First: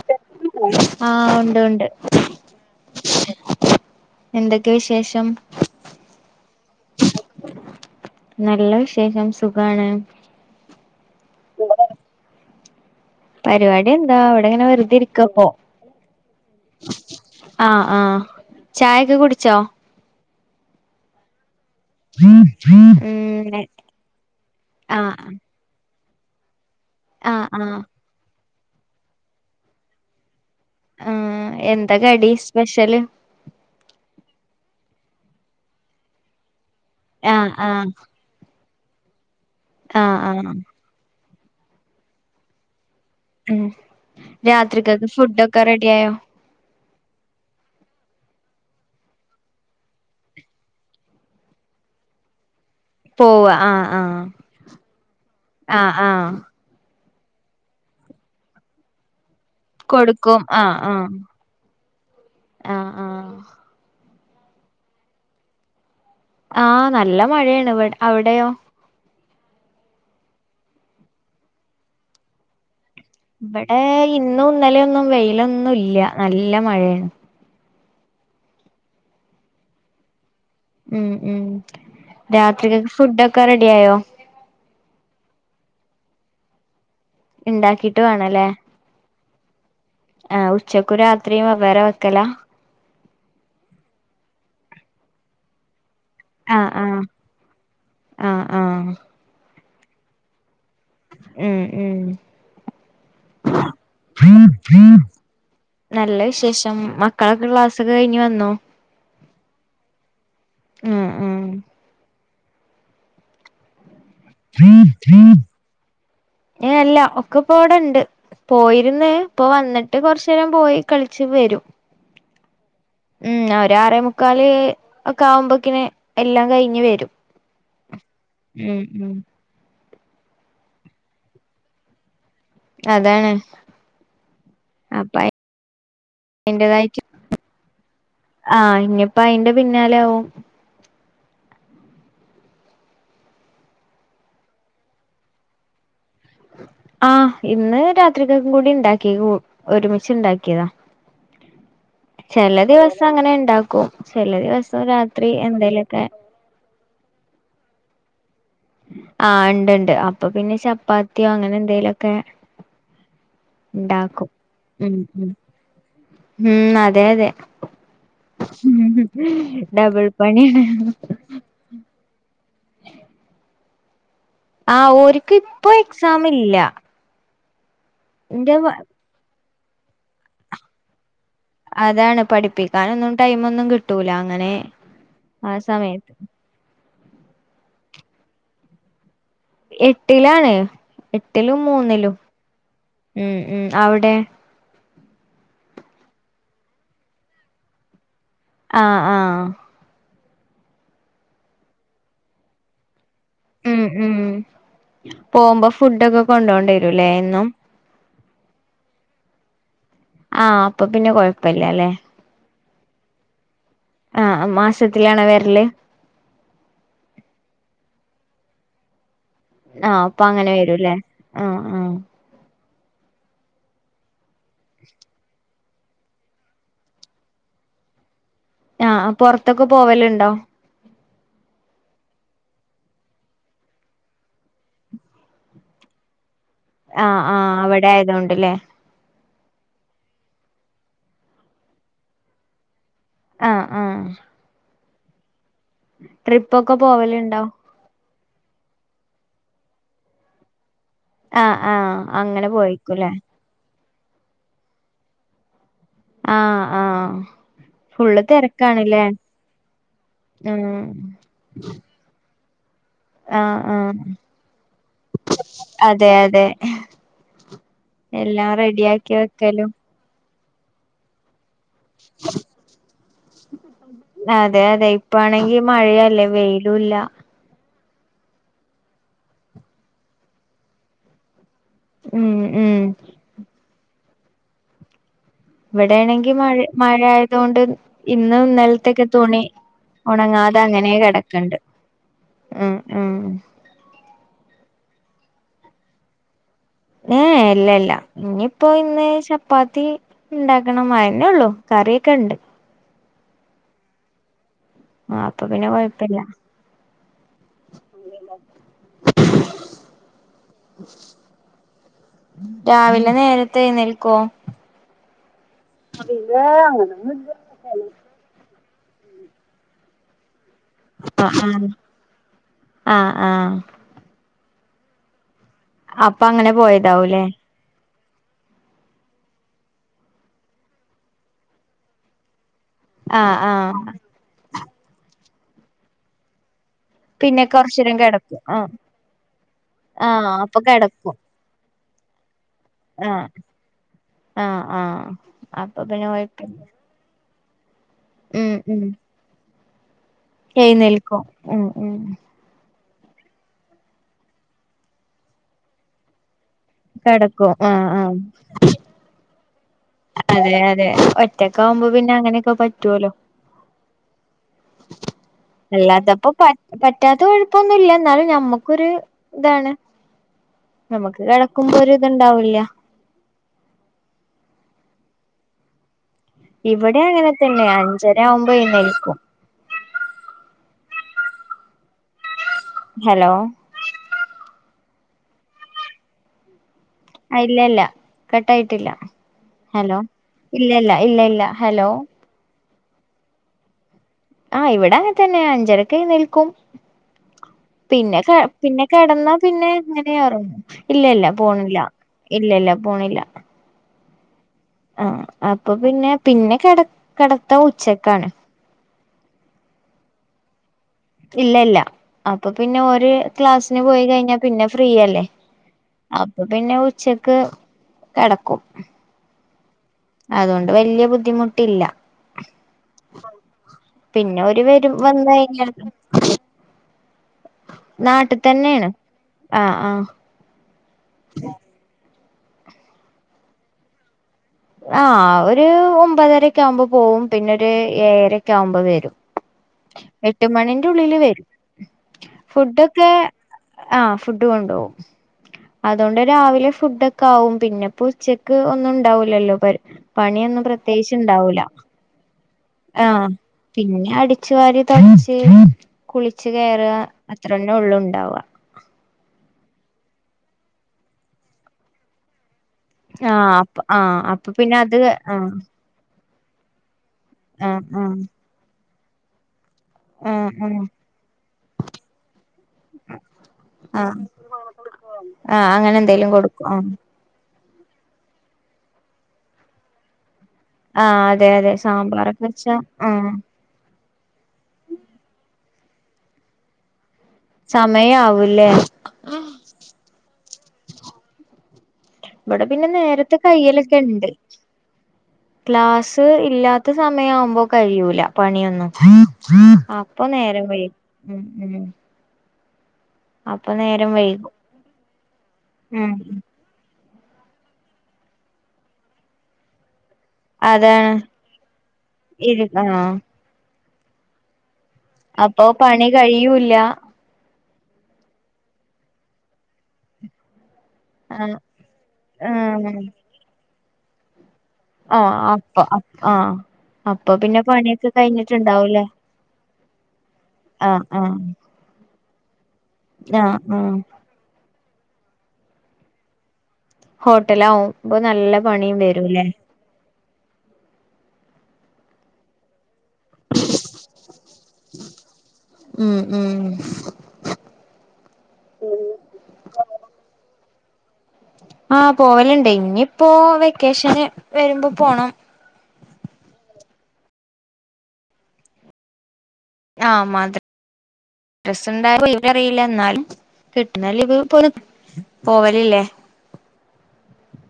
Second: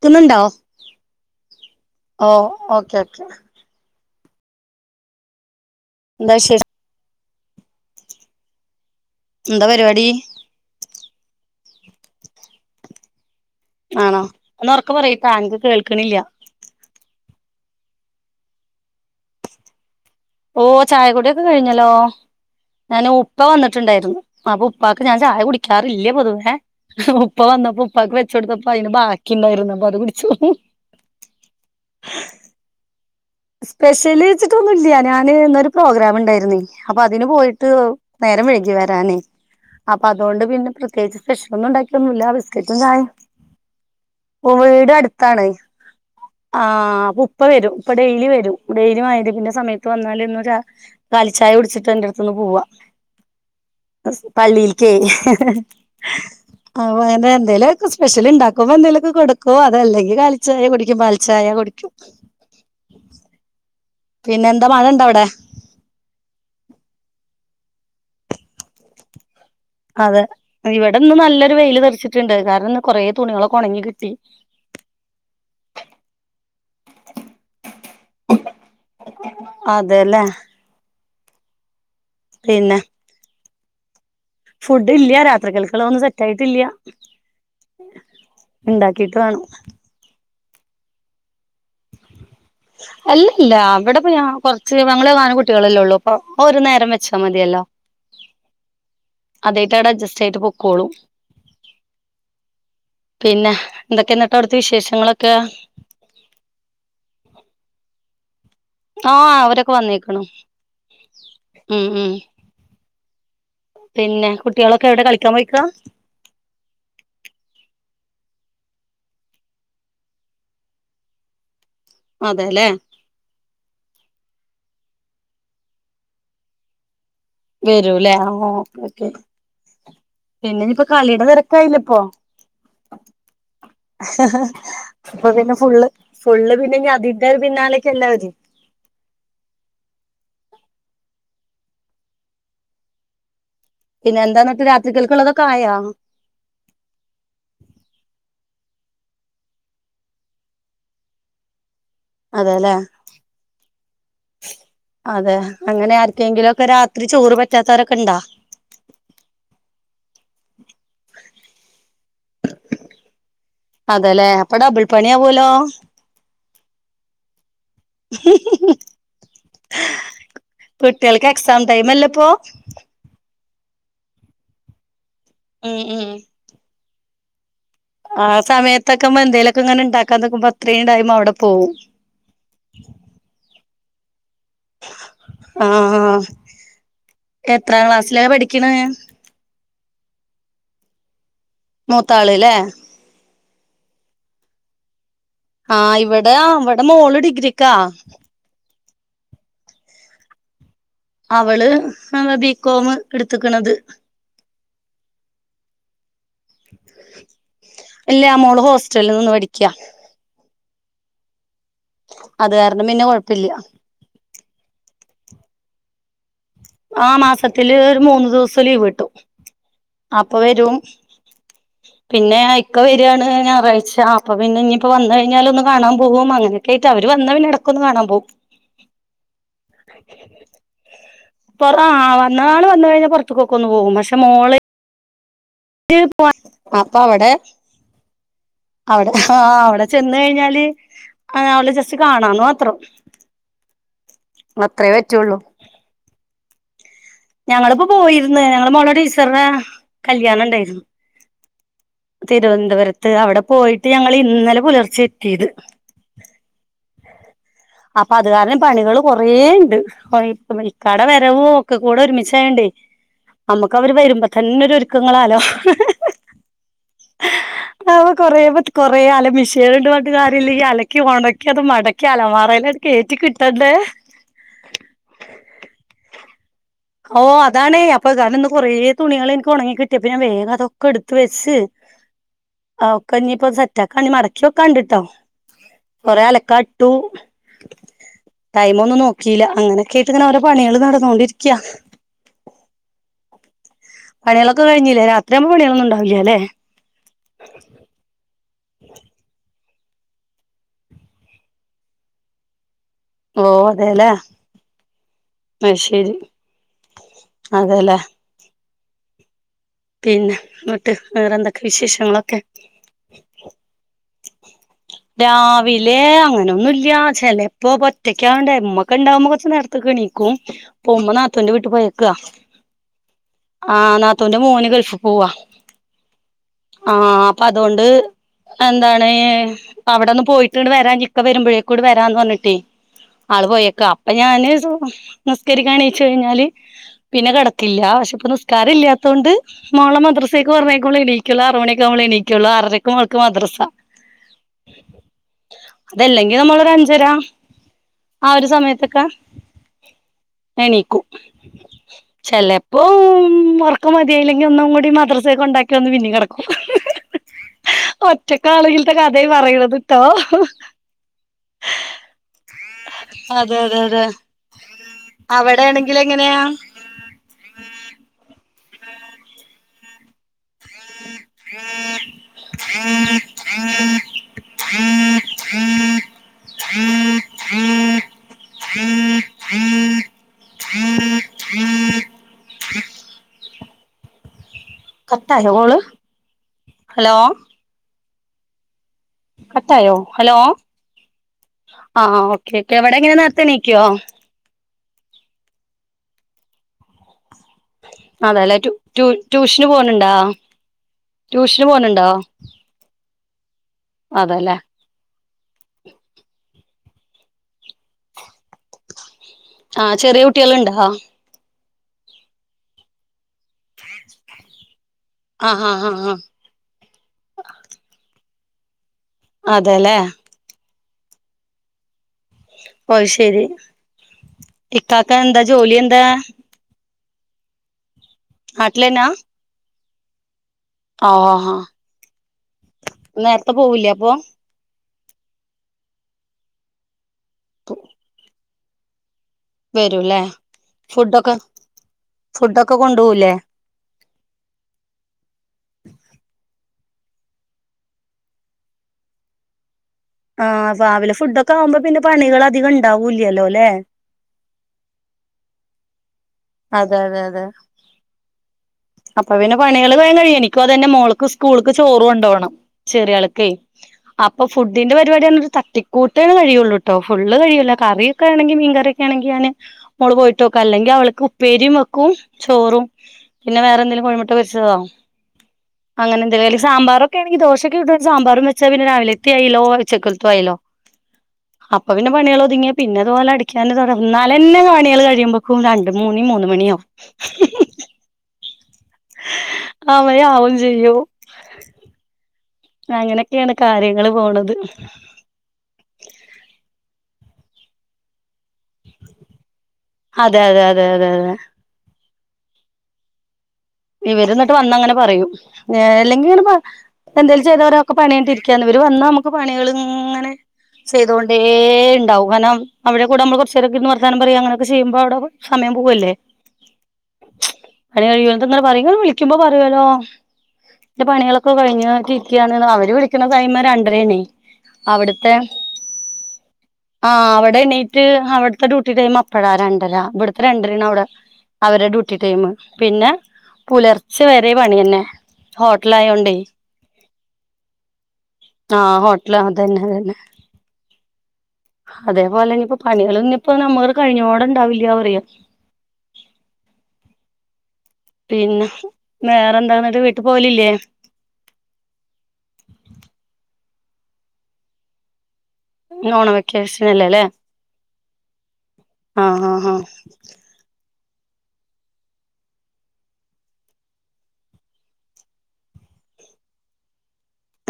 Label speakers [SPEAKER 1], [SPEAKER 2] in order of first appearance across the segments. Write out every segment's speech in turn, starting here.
[SPEAKER 1] ക്കുന്നുണ്ടോ
[SPEAKER 2] ആഹ് ഒണ്ട് ഒണ്ട്
[SPEAKER 1] ഓ ഓക്കെ ഓക്കെ
[SPEAKER 2] എന്ത് ഒക്കെ വിശേഷം
[SPEAKER 1] എന്താ വിശേഷം
[SPEAKER 2] നല്ല വിശേഷം
[SPEAKER 1] എന്താ
[SPEAKER 2] സുഖാണ്
[SPEAKER 1] പരിപാടി
[SPEAKER 2] പരിപാടി എന്താ
[SPEAKER 1] ആണോ
[SPEAKER 2] വെടെങ്ങനെ
[SPEAKER 1] ഒന്ന് ഒറക്കെ പറയിട്ടാ
[SPEAKER 2] വെറുതിരിക്കപ്പൊ
[SPEAKER 1] എനിക്ക് കേൾക്കണില്ല
[SPEAKER 2] ആഹ് ആഹ് ചായക്കെ കുടിച്ചോ?
[SPEAKER 1] ഓഹ് ച്ചായ കുടി ഒക്കെ കഴിഞ്ഞല്ലോ ഞാന് ഉപ്പ വന്നിട്ട്ണ്ടായിരുന്നു അപ്പൊ ഉപ്പാക്ക് ഞാൻ ചായ കുടി കാറില്ല്യ പൊതുവെ ഉപ്പ വന്നപ്പോ ഉപ്പാക്ക് വെ ച്ചൊടുത്തപ്പയിന് ബാക്കി ണ്ടായിരുന്നു അപ്പത് കുടിച്ചു
[SPEAKER 2] ആഹ് എന്ത കടി സ് പെഷല്
[SPEAKER 1] സ്പെഷ്യല് ച്ചിട്ടൊന്നുല്ല ഞാന് ന്നൊരു പ്രോഗ്രാമുണ്ടായിരുന്നേ അപ്പതിന് പോയിട്ട് നേരം വഴുകി വരാനേ അപ്പതോണ്ട് പിന്നെ പ്ര ത്യേകിച്ച് സ്പെഷ്യലൊന്നു ണ്ടാക്ക്യൊന്നുല്ല ബിസ്ക്കറ്റും ചായെം
[SPEAKER 2] ഉം രാത്രിക്കക്ക് ഫുഡ്ഡൊക്കെ റെഡിയായോ?
[SPEAKER 1] ആഹ് പു പ്പ വരും ഉപ്പ ഡെയിലി വരും ഡെയിലി മയിരിബിന്റെ സമയത്ത് വന്നാല്ന്ന് ചാ കാലിച്ചായ കുടിച്ചിട്ടാന്റെടുത്തുന്ന് പോവാ അസ് പള്ളീൽക്കെ ആവാനേ ന്തേലൊക്കെ സ്പെഷ്യലു ണ്ടാക്കു അപ്പ ന്തേലൊക്കെ കൊടു ക്കോ അതല്ലെങ്കി കാലിച്ചായേ കുടിക്കും പാൽച്ചായേ കുടിക്കും
[SPEAKER 2] ആഹ് ആഹ്
[SPEAKER 1] പിന്നെന്താ മഴ ണ്ടവിടെ?
[SPEAKER 2] ആഹ് നല്ല മഴയാണിവ്ട അവിടെയോ?
[SPEAKER 1] അതെ ഇവിടന്ന് നല്ലൊരു വെയില് തെറിച്ചിട്ടുണ്ട് കാരണം ന്ന് കൊറേ തുണികളൊക്കൊണങ്ങി കിട്ടി
[SPEAKER 2] ന്നലെയൊന്നും വെയിലൊന്നുല്ല നല്ല മഴയാണ്
[SPEAKER 1] അതേല്ലേ
[SPEAKER 2] ഉം ഉം രാത്രിക്കക്ക് ഫുഡൊക്കെ റെഡിയായോ?
[SPEAKER 1] ഫുഡ്ഡില്ല രാത്രിക്കൾക്കള്ളഒന്നും സെറ്റായിട്ടില്ല്യ
[SPEAKER 2] ഇണ്ടാക്കീട്ട് വേണല്ലേ
[SPEAKER 1] ഇണ്ടാക്കീട്ട് വേണം
[SPEAKER 2] ഏഹ് ഉച്ചക്കു രാത്രിയും വെവ്വേറെ വെക്കലാ?
[SPEAKER 1] അല്ലല്ല വിടെപ്പ ഞാ കൊർച്ച് ഞങ്ങള് നാല് കുട്ടികളല്ലേ ഉള്ളു പ്പ ഒരു നേരം വെച്ചാ മതിയല്ലോ അതേയ്ട്ടാടഡ്ജസ്റ്റ് ചെയ്ത് പോം
[SPEAKER 2] ഏഹ് ഏഹ്
[SPEAKER 1] പിന്ന ന്തൊക്കെന്നിട്ടാവിടുത്തെ വിശേഷങ്ങളൊക്കെയാ?
[SPEAKER 2] നല്ല വിശേഷം മക്കളൊക്കെ ക്ലാസ് കഴിഞ്ഞ് വന്നോ?
[SPEAKER 1] ആഹ് അവരൊക്കെ വന്നേക്കണു ഉം ഉം പിന്നെ കുട്ടികളൊക്കെവിടെ കളിക്കാ മ്പോയിക്കാ?
[SPEAKER 2] ഏഹ് അല്ല ഒക്കപ്പവ്ട്ണ്ട്. പോയിര്ന്ന് പ്പൊ വന്നിട്ട് കൊർച്ചേരം പോയി കളിച്ച് വരും
[SPEAKER 1] അതേലേ
[SPEAKER 2] ഉം ഒരാറേ മുക്കാല് ഒക്കാവുമ്പക്ക്ന് എല്ലാം കയിഞ്ഞ് വരും
[SPEAKER 1] വരൂലേ ആ ഓക്കേ [unintelligible] പിന്നെനിപ്പ കളീടെ തെരക്കായില്ലെ പ്പൊ
[SPEAKER 2] അതാണ്
[SPEAKER 1] അപ്പൊ പിന്നെ ഫുള്ള് ഫുള്ള് പിന്നെനി അതീന്റെ പിന്നാലേക്കല്ലേ അവര്
[SPEAKER 2] ആഹ് ഇനിപ്പഅയിന്റെ പിന്നാലെയാവും
[SPEAKER 1] പിന്നെന്താന്നത്തെ രാത്രിക്കൽക്കുള്ളതൊക്കായോ?
[SPEAKER 2] ആഹ് ഇന്ന് രാത്രിക്കേക്കും കൂടി ണ്ടാക്കി ഗൂ ഒരുമിച്ചുണ്ടാക്കിയതാ ചെല
[SPEAKER 1] അതെല്ലെ
[SPEAKER 2] ദിവസങ്ങനെ ഉണ്ടാ ക്കും ചെല ദിവസം രാത്രി എന്തേലെ ക്കെ
[SPEAKER 1] എന്തെങ്കിലൊക്കെ രാ ത്രി ചോറ് പറ്റാത്തവരക്കെഉണ്ടാ?
[SPEAKER 2] ആഹ് ഇണ്ട്ണ്ട് അപ്പൊ പിന്നെ ശ പ്പാത്തിയോ അങ്ങനെന്തേലൊക്കെ
[SPEAKER 1] അതല്ലേ അപ്പൊ ഡബിൾ പണിയാവുല്ലോ
[SPEAKER 2] ഹും അതെ അതെ ഡബിൾ പണിയ
[SPEAKER 1] കുട്ടികൾക്ക് എക്സാം ടൈം അല്ലേപ്പോ?
[SPEAKER 2] ആഹ് ഓരുക്കു ഇപ്പൊ
[SPEAKER 1] ഉം ഉം
[SPEAKER 2] എക്സാം ഇല്ല
[SPEAKER 1] ആ സമയത്തൊക്കെ് മ്മ എന്തേലൊക്കെ ങ്ങനൊണ്ടാക്കാ നോക്കുമ്പോ അത്രയും ഉണ്ടായും അവിടെ പോവും
[SPEAKER 2] അതാണ് പഠിപ്പിക്കാനൊന്നും ടൈം ഒന്നും കിട്ടൂല അങ്ങനെ
[SPEAKER 1] ആഹ് ഹാ എത്രാം ക്ലാസ്സില പഠിക്കണെ
[SPEAKER 2] എട്ടിലാണ് എട്ടിലും മൂന്നിലും
[SPEAKER 1] മൂത്താള്ല്ലേ
[SPEAKER 2] ഉം ഉം അവിടെ
[SPEAKER 1] ആഹ് ഇവിടെ ഇവിടെ മോള് ഡിഗ്രിക്കാ
[SPEAKER 2] ആഹ് ആഹ്
[SPEAKER 1] അവള് ബികോംമ്
[SPEAKER 2] ഉം ഉം പോകുമ്പോ ഫുഡൊക്കെ കൊണ്ട പോണ്ടി വരൂല്ലേ എന്നും
[SPEAKER 1] ഇല്ല മോള് ഹോസ്റ്റലിൽ നിന്ന് പഠിക്കുവ
[SPEAKER 2] ആഹ് അപ്പൊ പിന്നെ കുഴപ്പില്ല അല്ലേ
[SPEAKER 1] അത് കാരണം പിന്നെ കുഴപ്പമില്ല
[SPEAKER 2] ആഹ് മാസത്തിലണോ വരല്
[SPEAKER 1] ആഹ് മാസത്തില് ഒരു മൂന്ന് ദിവസം ലീവ് കിട്ടും
[SPEAKER 2] ആഹ് അപ്പൊ അങ്ങനെ വരൂല്ലേ ആഹ് ആഹ്
[SPEAKER 1] പിന്നെ ഇക്ക വര്കാണ് ഞായറാഴ്ച അപ്പൊ പിന്നെ ഇനിയിപ്പോ വന്നു കഴിഞ്ഞാലൊന്ന് കാണാൻ പോും അങ്ങനെ കേട്ടാ അവര് വന്ന പിന്നെടക്കൊന്ന് കാണാൻ പോവും
[SPEAKER 2] ആഹ് പുറത്തൊക്കെ പോവലുണ്ടോ
[SPEAKER 1] പുറ ആഹ് വന്നാള് വന്നു കഴിഞ്ഞാൽ പുറത്തക്കൊക്കെ ഒന്ന് പോകും പക്ഷെ മോള് [unintelligible]
[SPEAKER 2] ആഹ് ആഹ് അവിടെ ആയത് കൊണ്ട്ല്ലേ
[SPEAKER 1] അവിടെ ആഹ് അവിടെ ചെന്ന് കഴിഞ്ഞാല് അവള് ജസ്റ്റ് കാണാന്ന് മാത്രം
[SPEAKER 2] ആഹ് ആഹ്
[SPEAKER 1] അത്രേ പറ്റുള്ളൂ
[SPEAKER 2] ട്രിപ്പ് ഒക്ക പോവലുണ്ടോ
[SPEAKER 1] ഞങ്ങളിപ്പോ പോയിര്ന്ന് ഞങ്ങളെ മോളെ ടീച്ചറടെ കല്യാണം ഉണ്ടായിരുന്നു
[SPEAKER 2] ആഹ് ആഹ് അങ്ങനെ പോയിക്കൂല്ലേ
[SPEAKER 1] തിരുവനന്തപുരത്ത് അവിടെ പോയിട്ട് ഞങ്ങള് ഇന്നലെ പുലർച്ചെത്തിയത്
[SPEAKER 2] ആഹ് ആഹ്
[SPEAKER 1] അപ്പൊ അത് കാരണം പണികള് കൊറേ ഉണ്ട് ഇപ്പ ഇക്കാടെ വരവൂ ഒക്കെ കൂടെ ഒരുമിച്ചായോണ്ടേ നമ്മുക്ക് അവര് വരുമ്പോ തന്നെ ഒരുക്കങ്ങളാലോ അപ്പ കൊറേ കൊറേ ആലം മിസ്സ്‌ ചെയ്തോണ്ട് വ ഞ്ഞിട്ട് കാര്യല്ല ഈ അലക്കി ഒണക്കി അത് മടക്കി അലമാറേലത് കയറ്റി കിട്ടണ്ടേ
[SPEAKER 2] അതെ അതെ ഇപ്പ ആണെങ്കിൽ മഴയല്ലേ വെയിലുംല്ല
[SPEAKER 1] ഓ അതാണ് അപ്പ അത് കാരണം ഇന്ന് കുറേ തുണികൾ എനിക്ക് ഉണങ്ങി കിട്ടിയപ്പ ഞാൻ വേഗം അതൊക്കെ എടുത്ത് വെച്ച് ആ ഒക്കെ ഞ്ഞിപ്പൊ സെറ്റാക്ക ഞ്ഞി മടക്യെക്കാണ്ട് ട്ടോ കൊറെ അലക്കാ ഇട്ടു ടൈമൊന്നും നോക്കില്ല അങ്ങനെ കീട്ട് ങ്ങനെ ഓരോ പണ്യാള് നടന്നോണ്ടിരിക്ക പണ്യാളൊക്കെ കഴിഞ്ഞില്ലേ രാത്രിയാവുമ്പോ പണ്യാളൊന്നുണ്ടാവില്ല ല്ലേ
[SPEAKER 2] ഏ ഇല്ല ല്ല ഇനിയിപ്പോ ഇന്ന് ചപ്പാത്തി ണ്ടാക്കണം അതെന്നൊള്ളു കറിയൊക്കെണ്ട്
[SPEAKER 1] ഓ അതെല്ലേ അത് ശെരി അതെല്ലേ പിന്നെ ന്ന്ട്ട് വേറെന്തൊക്കെ വിശേഷങ്ങളൊക്കെ
[SPEAKER 2] രാവിലെ നേരത്തെ എഴ്ന്നേൽക്കോ
[SPEAKER 1] രാവിലെ അങ്ങനൊന്നുല്ല ചെലേപ്പോ പത് ഒറ്റക്കായാണ്ടെ മ്മക്കെണ്ടാവുമ്പോ കൊർച്ച് നേരത്തെക്കെണീക്കും പ്പുമ്മ നാത്തൂന്റെ വീട്ടി പോയേക്ക ആഹ് നാത്തൂന്റെ മോന് ഗൾഫ് പോവാ
[SPEAKER 2] അപ്പങ്ങനെ പോയതാവൂല്ലേ
[SPEAKER 1] അതോണ്ട് എ ന്താണ് അവടൊന്ന് പോയിട്ട്ണ്ട് വെരാ ഞ്ഞിക്ക വെരുമ്പഴേക്കൂടെ വെരാന്ന് പർഞ്ട്ടെ ആള് പോയേക്ക അപ്പൊ ഞാന് സു നിസ്കരിക്കാണീച്ചയ്ഞ്ഞാല് പിന്നെ കെടക്കില്ല പക്ഷെ ഇപ്പൊ നിസ്കാരം ഇല്ലാത്തോണ്ട് മോളെ മദ്രസേക്ക് പറഞ്ഞയ്ക്കുമ്പ എണീ ക്ക്ല് ആറ് മണി ക്കാവുമ്പളെ എണീക്കൊള്ളു ആറരക്ക് മോൾക്ക് മദ്രസ
[SPEAKER 2] ആഹ് ആഹ് അപ്പൊ പിന്നെ കൊയ്പ്പല്ല
[SPEAKER 1] അഞ്ചരാ ആ ഒരു സമയത്തൊക്കെ എണീക്കും ചെലേ പ്പം ഒർക്കം മതിയായില്ലെങ്കി ഒന്നും കൂടി മദ്രസേ കൊണ്ടാക്കി വന്ന് പിന്നിം കെട്ക്കും
[SPEAKER 2] കെടക്കും ആഹ് ആഹ്
[SPEAKER 1] [unintelligible] കഥേ പറയ്ണത്
[SPEAKER 2] അതെ അതെ ഒറ്റക്കാവുമ്പോ പിന്നെ അങ്ങനെക്കെ പറ്റോലോ
[SPEAKER 1] അതെ അതെ അതെ അവിടെയാണെങ്കിൽ
[SPEAKER 2] അല്ലാത്തപ്പൊ
[SPEAKER 1] എങ്ങനെയാ
[SPEAKER 2] പറ്റ് പറ്റ് റ്റാത്ത കൊഴപ്പൊന്നുല്ല ന്നാലും ഞമ്മക്കൊര് താണ് ഞമ്മക്ക് കെടക്കുമ്പൊര് ത്ണ്ടാവില്ല
[SPEAKER 1] [inaudible]
[SPEAKER 2] ഇവടേം അങ്ങനെ തന്ന്യ അഞ്ചരാവുമ്പോ എഴുന്നേൽക്കും
[SPEAKER 1] [inaudible]
[SPEAKER 2] ഹലോ
[SPEAKER 1] കട്ടായോ കോള് ഹലോ
[SPEAKER 2] ഇല്ലല്ല കട്ടായിട്ടില്ല ഹലോ ഇല്ലല്ല ഇല്ലല്ല ഹലോ
[SPEAKER 1] [unintelligible] വടെങ്ങനെ നേര്ത്തെണീക്കോ
[SPEAKER 2] ആഹ് ഇവടെ അങ്ങൻ തന്നാ അഞ്ചരക്കെഴ്ന്നേൽക്കും പിന്നെ കെ
[SPEAKER 1] അതെല്ലേ ടു
[SPEAKER 2] പിന്നെ
[SPEAKER 1] ടു
[SPEAKER 2] കെടന്നാ
[SPEAKER 1] ട്യൂഷന്
[SPEAKER 2] പിന്നെ
[SPEAKER 1] പോണുണ്ടോ
[SPEAKER 2] അങ്ങനെഒർങ്ങും ഇല്ലില്ല
[SPEAKER 1] ട്യൂഷന്
[SPEAKER 2] പോണില്ല
[SPEAKER 1] പോണുണ്ടോ
[SPEAKER 2] ഇല്ലല്ല പോണില്ല
[SPEAKER 1] അതെല്ലേ
[SPEAKER 2] ആ അപ്പൊ പിന്നെ പിന്നെ കെട കെടത്തം ഉച്ചക്കാണ്
[SPEAKER 1] ആ ചെറിയ കുട്ട്യാള്ണ്ടോ
[SPEAKER 2] ഇല്ലല്ല അപ്പൊ പിന്നെ ഓര് ക്ലാസിന് പോയി കഴിഞ്ഞാ പിന്നെ ഫ്രീ അല്ലേ
[SPEAKER 1] ആ ആ ആ ആ
[SPEAKER 2] പ്പ പിന്നെ ഉച്ചക്ക് കെടക്കും
[SPEAKER 1] അതെല്ലേ
[SPEAKER 2] അതുകൊണ്ട് വലിയ ബുദ്ധിമുട്ടില്ല
[SPEAKER 1] ഓ ശരി
[SPEAKER 2] പിന്നെ അവര് വരും
[SPEAKER 1] ഇക്കാക്ക
[SPEAKER 2] വന്ന
[SPEAKER 1] എന്താ ജോലി
[SPEAKER 2] കഴിഞ്ഞാല്
[SPEAKER 1] എന്താ
[SPEAKER 2] നാട്ടിതന്നേണ്
[SPEAKER 1] നാട്ടിലെന്നാ
[SPEAKER 2] ആഹ് ആഹ്
[SPEAKER 1] ആഹാ നേരത്തെ പോവില്ല്യ അപ്പൊ
[SPEAKER 2] ആഹ് അവര് ഒമ്പതരക്കെ ആകുമ്പോ പോവും പിന്നെ ഒരു ഏഴരക്കെ ആവുമ്പോ വരും
[SPEAKER 1] വരൂല്ലേ
[SPEAKER 2] എട്ട് മണിന്റെ ഉള്ളില്
[SPEAKER 1] ഫുഡൊക്കെ
[SPEAKER 2] വരും ഫുഡൊക്കെ ആഹ് ഫുഡ് കൊണ്ടുപോവും അതുകൊണ്ട് രാവിലെ ഫുഡക്കെ ആവും പിന്നെപ്പോ ഉച്ചക്ക് ഒന്നും ഉണ്ടാവൂല്ലല്ലോ പണി
[SPEAKER 1] ആ
[SPEAKER 2] പണിയൊന്നും പ്രത്യേകിച്ച്
[SPEAKER 1] രാവിലെ ഫുഡൊക്കെ
[SPEAKER 2] ഇണ്ടാവൂല
[SPEAKER 1] ആവുമ്പോ പിന്നെ പണികൾ അധികം
[SPEAKER 2] ആഹ്
[SPEAKER 1] ഉണ്ടാവൂല്ലല്ലോ ല്ലേ
[SPEAKER 2] പിന്നെ ഞാൻ അടിച്ചു വാരി തോടച്ച് കുളിച്ച് കേറാ
[SPEAKER 1] അതെ അതെ അതെ
[SPEAKER 2] അത്രന്നെള്ള ഉണ്ടാവ
[SPEAKER 1] അപ്പൊ പിന്നെ പണികള് വേഗം കഴിയും എനിക്കും അതെന്നെ മോള്‌ക് സ്കൂളിക്ക് ചോറും കൊണ്ടോണം. ചെറിയ ആള്കെ അപ്പൊ ഫുഡിന്റെ പരിപാടി തട്ടി കൂട്ടിയാലേ കഴിയുള്ളൂട്ടോ ഫുള്ള് കഴിയുല കറിയൊക്കെ ആണെങ്കി മീൻകറിയൊക്കെ ആണെങ്കിൽ ഞാന് മോൾ പോയിട്ട് വെക്കും അല്ലെങ്കിൽ അവൾക്ക് ഉപ്പേരിം വെക്കും ചോറും പിന്നെ വേറെ എന്തെങ്കിലും കോഴിമുട്ട് പൊരിച്ചതോ അങ്ങനെ എന്തെങ്കിലും സാമ്പാറ് ണെങ്ക ദോശക്ക്‌ ഇതു സാമ്പാറുംവെച്ച് പിന്നെ രാവിലെതെയായിലോ ഉച്ചക്കതെയും ആയല്ലോ. അപ്പ പിന്നെ പണികള് ഒതുങ്ങിയ പിന്നെതുപോല അടിക്കി ചിലയിസം എന്നാല്ല്ന്നെ പണികൾ കഴിയുമ്പോക്കും രണ്ട് മൂന്നു മൂന്ന് മണിയാവും
[SPEAKER 2] ചമയാവുലേ
[SPEAKER 1] അമയാവും ചെയ്യൂ
[SPEAKER 2] ഇബടെ പിന്നെ നേരത്തെ
[SPEAKER 1] അങ്ങനെയൊക്കെയാണ് കാര്യങ്ങള്
[SPEAKER 2] കയ്യലൊക്കെണ്ട്
[SPEAKER 1] പോണത്
[SPEAKER 2] ക്ലാസ് ഇല്ലാത്ത സമയാവുമ്പോ കയ്യൂല പണിയൊന്നും അപ്പൊ
[SPEAKER 1] അതെ അതെ
[SPEAKER 2] നേരം
[SPEAKER 1] അതെ
[SPEAKER 2] വൈകും
[SPEAKER 1] അതെ
[SPEAKER 2] ഉം ഉം
[SPEAKER 1] ഇവര്ന്നട്ട് വന്നങ്ങനെ പറയും നേല്ലെങ്കി ങ്ങട്ട് പ എന്തേലും ചെയ്തവരൊക്കെ പണിയേണ്ടിരിക്കണ് ഇവര് വന്നാ നമുക്ക് പണികള്ങ്ങനെ ചെയ്തോണ്ടേണ്ടാവും കാര്ണം അവര്ടെ കൂടെ നമ്മള് കൊറ്ച്ചേരക്കിര് ന്ന് വർത്താനം പറിയ അങ്ങനൊക്കെ ചെയ്യുമ്പോ അവ്ടെ
[SPEAKER 2] അപ്പൊ പണി കയ്യൂല്ല
[SPEAKER 1] ച്ചും പണി കയ്യുല ത്ങ്ങനെ പറിം ങ്ങള് വിളിക്കുമ്പോ പറയോലോ ന്റെ പണികളൊക്കെ കഴിഞ്ഞ് തിരിക്ക്യാ ണ്ന്ന് അവര് വിളിക്കണ ടൈം രണ്ടരേണേ
[SPEAKER 2] ആഹ് അപ്പ അപ് ആഹ്
[SPEAKER 1] ആഹ് അവ്ടെ എണീറ്റ് അവിട്ത്തെ ഡ്യൂട്ടി ടൈം അപ്പഴാ രണ്ടരാ ഇവിട്ത്തെ രണ്ടരാണ് അവിടെ അവരുടെ ഡ്യൂട്ടി ടൈം പിന്നെ പുലർച്ച വരെ പണിയന്നെ ഹോട്ടലായോണ്ടേ ആഹ് ഹോട്ടലാ തന്നെ തന്നെ അതേപോലെ ന്നെ ഇപ്പൊ പണികള് ഞ്ഞുപ്പം ഞമ്മള് കയ്ഞ്ഞോടെണ്ടാവില്ല്യ പറയോ
[SPEAKER 2] ഉം ഉം
[SPEAKER 1] പിന്നെ വേറെന്താന്നട്ട് വീട്ട് പോവലില്ലേ
[SPEAKER 2] ആഹ് പോവല്ണ്ടേ ഇഞ്പ്പോ വെക്കേഷന് വരുമ്പ പോണം
[SPEAKER 1] ങ്ങനെ ഓണം വെക്കേഷനല്ലേ ല്ലേ
[SPEAKER 2] ആഹ് മതി ഡ്രസ്സ്‌ണ്ടാ [unintelligible] റിയില്ല ന്നാലും കിട്ട്ണ ലീവ് പൊയി പോവല് ല്ലേ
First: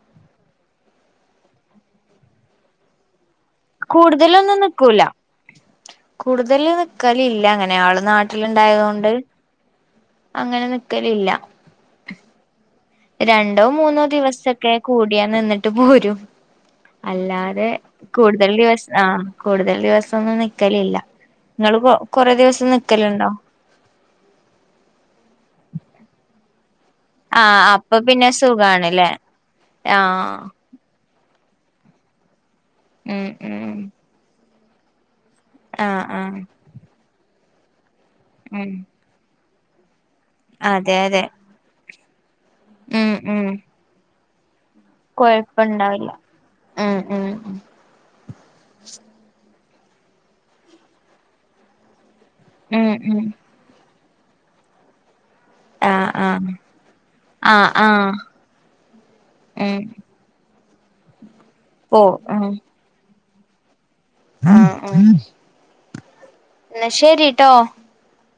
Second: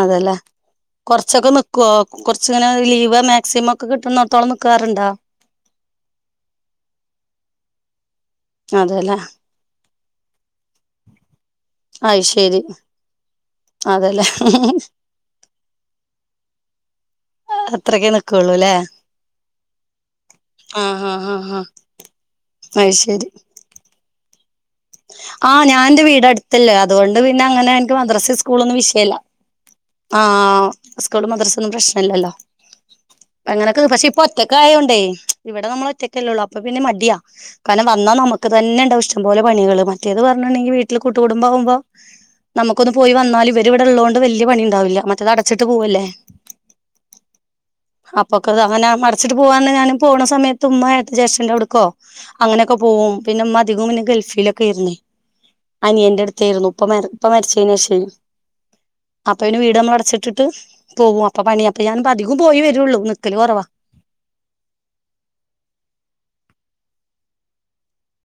[SPEAKER 1] അതെല്ലേ കൊറ്ച്ചൊക്കെ നിക്കോ കൊറ്ച്ച്ങ്ങനെ ലീവെനെ
[SPEAKER 2] കൂട്തലൊന്നും നിക്കൂല കൂടുതല് നിക്കല് ഇല്ല അങ്ങനെ ആള് നാട്ടില്ണ്ടായതോണ്ട്
[SPEAKER 1] അതെല്ലേ
[SPEAKER 2] അങ്ങനെ നിക്കലില്ല
[SPEAKER 1] അയ് ശരി
[SPEAKER 2] രണ്ടോ മൂന്നോ
[SPEAKER 1] അതെല്ലേ
[SPEAKER 2] ദിവസക്കെ കൂടിയാ നിന്നിട്ട് പോരും അല്ലാതെ
[SPEAKER 1] അത്രക്കെ
[SPEAKER 2] കൂടുതല്
[SPEAKER 1] നിക്കുള്ളൂല്ലേ
[SPEAKER 2] ദിവസ് ആഹ് കൂടുതല് ദിവസൊന്നും നിക്കലില്ല
[SPEAKER 1] ആഹ് ആഹ് ആഹ്
[SPEAKER 2] നിങ്ങള് പോ കൊറെ ദിവസം
[SPEAKER 1] ആഹ് അത് ശരി
[SPEAKER 2] നിക്കലിണ്ടോ
[SPEAKER 1] ആഹ് ഞാന്റെ വീടട് ത്തല്ലെ അതുകൊണ്ട് പിന്നെ അങ്ങനെ എൻക്ക് മദ്സയും സ്കൂളൊന്നും വിഷയല്ല ആഹ് സ്കൂളും മദ്രസൊന്നും പ്രശ്നല്ലല്ലോ അങ്ങനെയൊക്കെ പക്ഷെ ഇപ്പൊ ഒറ്റക്കായോണ്ടെ ഇവടെ നമ്മള് ഒറ്റക്കല്ലോള്ളൂ അപ്പം പിന്നെ മടിയാ കാര്ണം വന്നാ നമക്ക് തന്നെ ഇണ്ടാവും ഇഷ്ട്ടം പോലെ പണികള് മറ്റേത് വ അന്നാണെങ്കി വീട്ടില് കൂട്ട് കുടുംബാവുമ്പോ നമുക്കൊന്ന് പോയി വന്നാല് ഇവര് ഇവടെ ഇള്ളോണ്ട് വല്ല്യ പണി ഇണ്ടാവില്ല
[SPEAKER 2] കൊയ്പ്പണ്ടാവില്ല ഉം ഉം
[SPEAKER 1] അപ്പൊക്കത് അങ്ങനെ മടച്ചിട്ട് പോവാന്ന് ഞാനും പോണ സമയത്ത് ഉമ്മ ഏട്ടൻ ജ്യേഠന്റെയവിടേക്കൊ അങ്ങനൊക്കെ പോവും പിന്നെ ഉമ്മ അധികവും പിന്നെ ഗൾഫിലൊക്കെയാര്ന്നേ അനിയന്റെട്ത്തേര്ന്നു ഉപ്പ മരി ഉപ്പ മരിച്ചേനെഷേ അപ്പ വിന്നെ വീട് നമ്മള് അടച്ചി ഇട്ടിട്ട് പോവും അപ്പം പണി അപ്പ ഞാൻ അധികം പോയി വെരുള്ളൂ നിക്കല് കൊറവാ
[SPEAKER 2] ആഹ് ആഹ് എന്ന ശെരീട്ടോ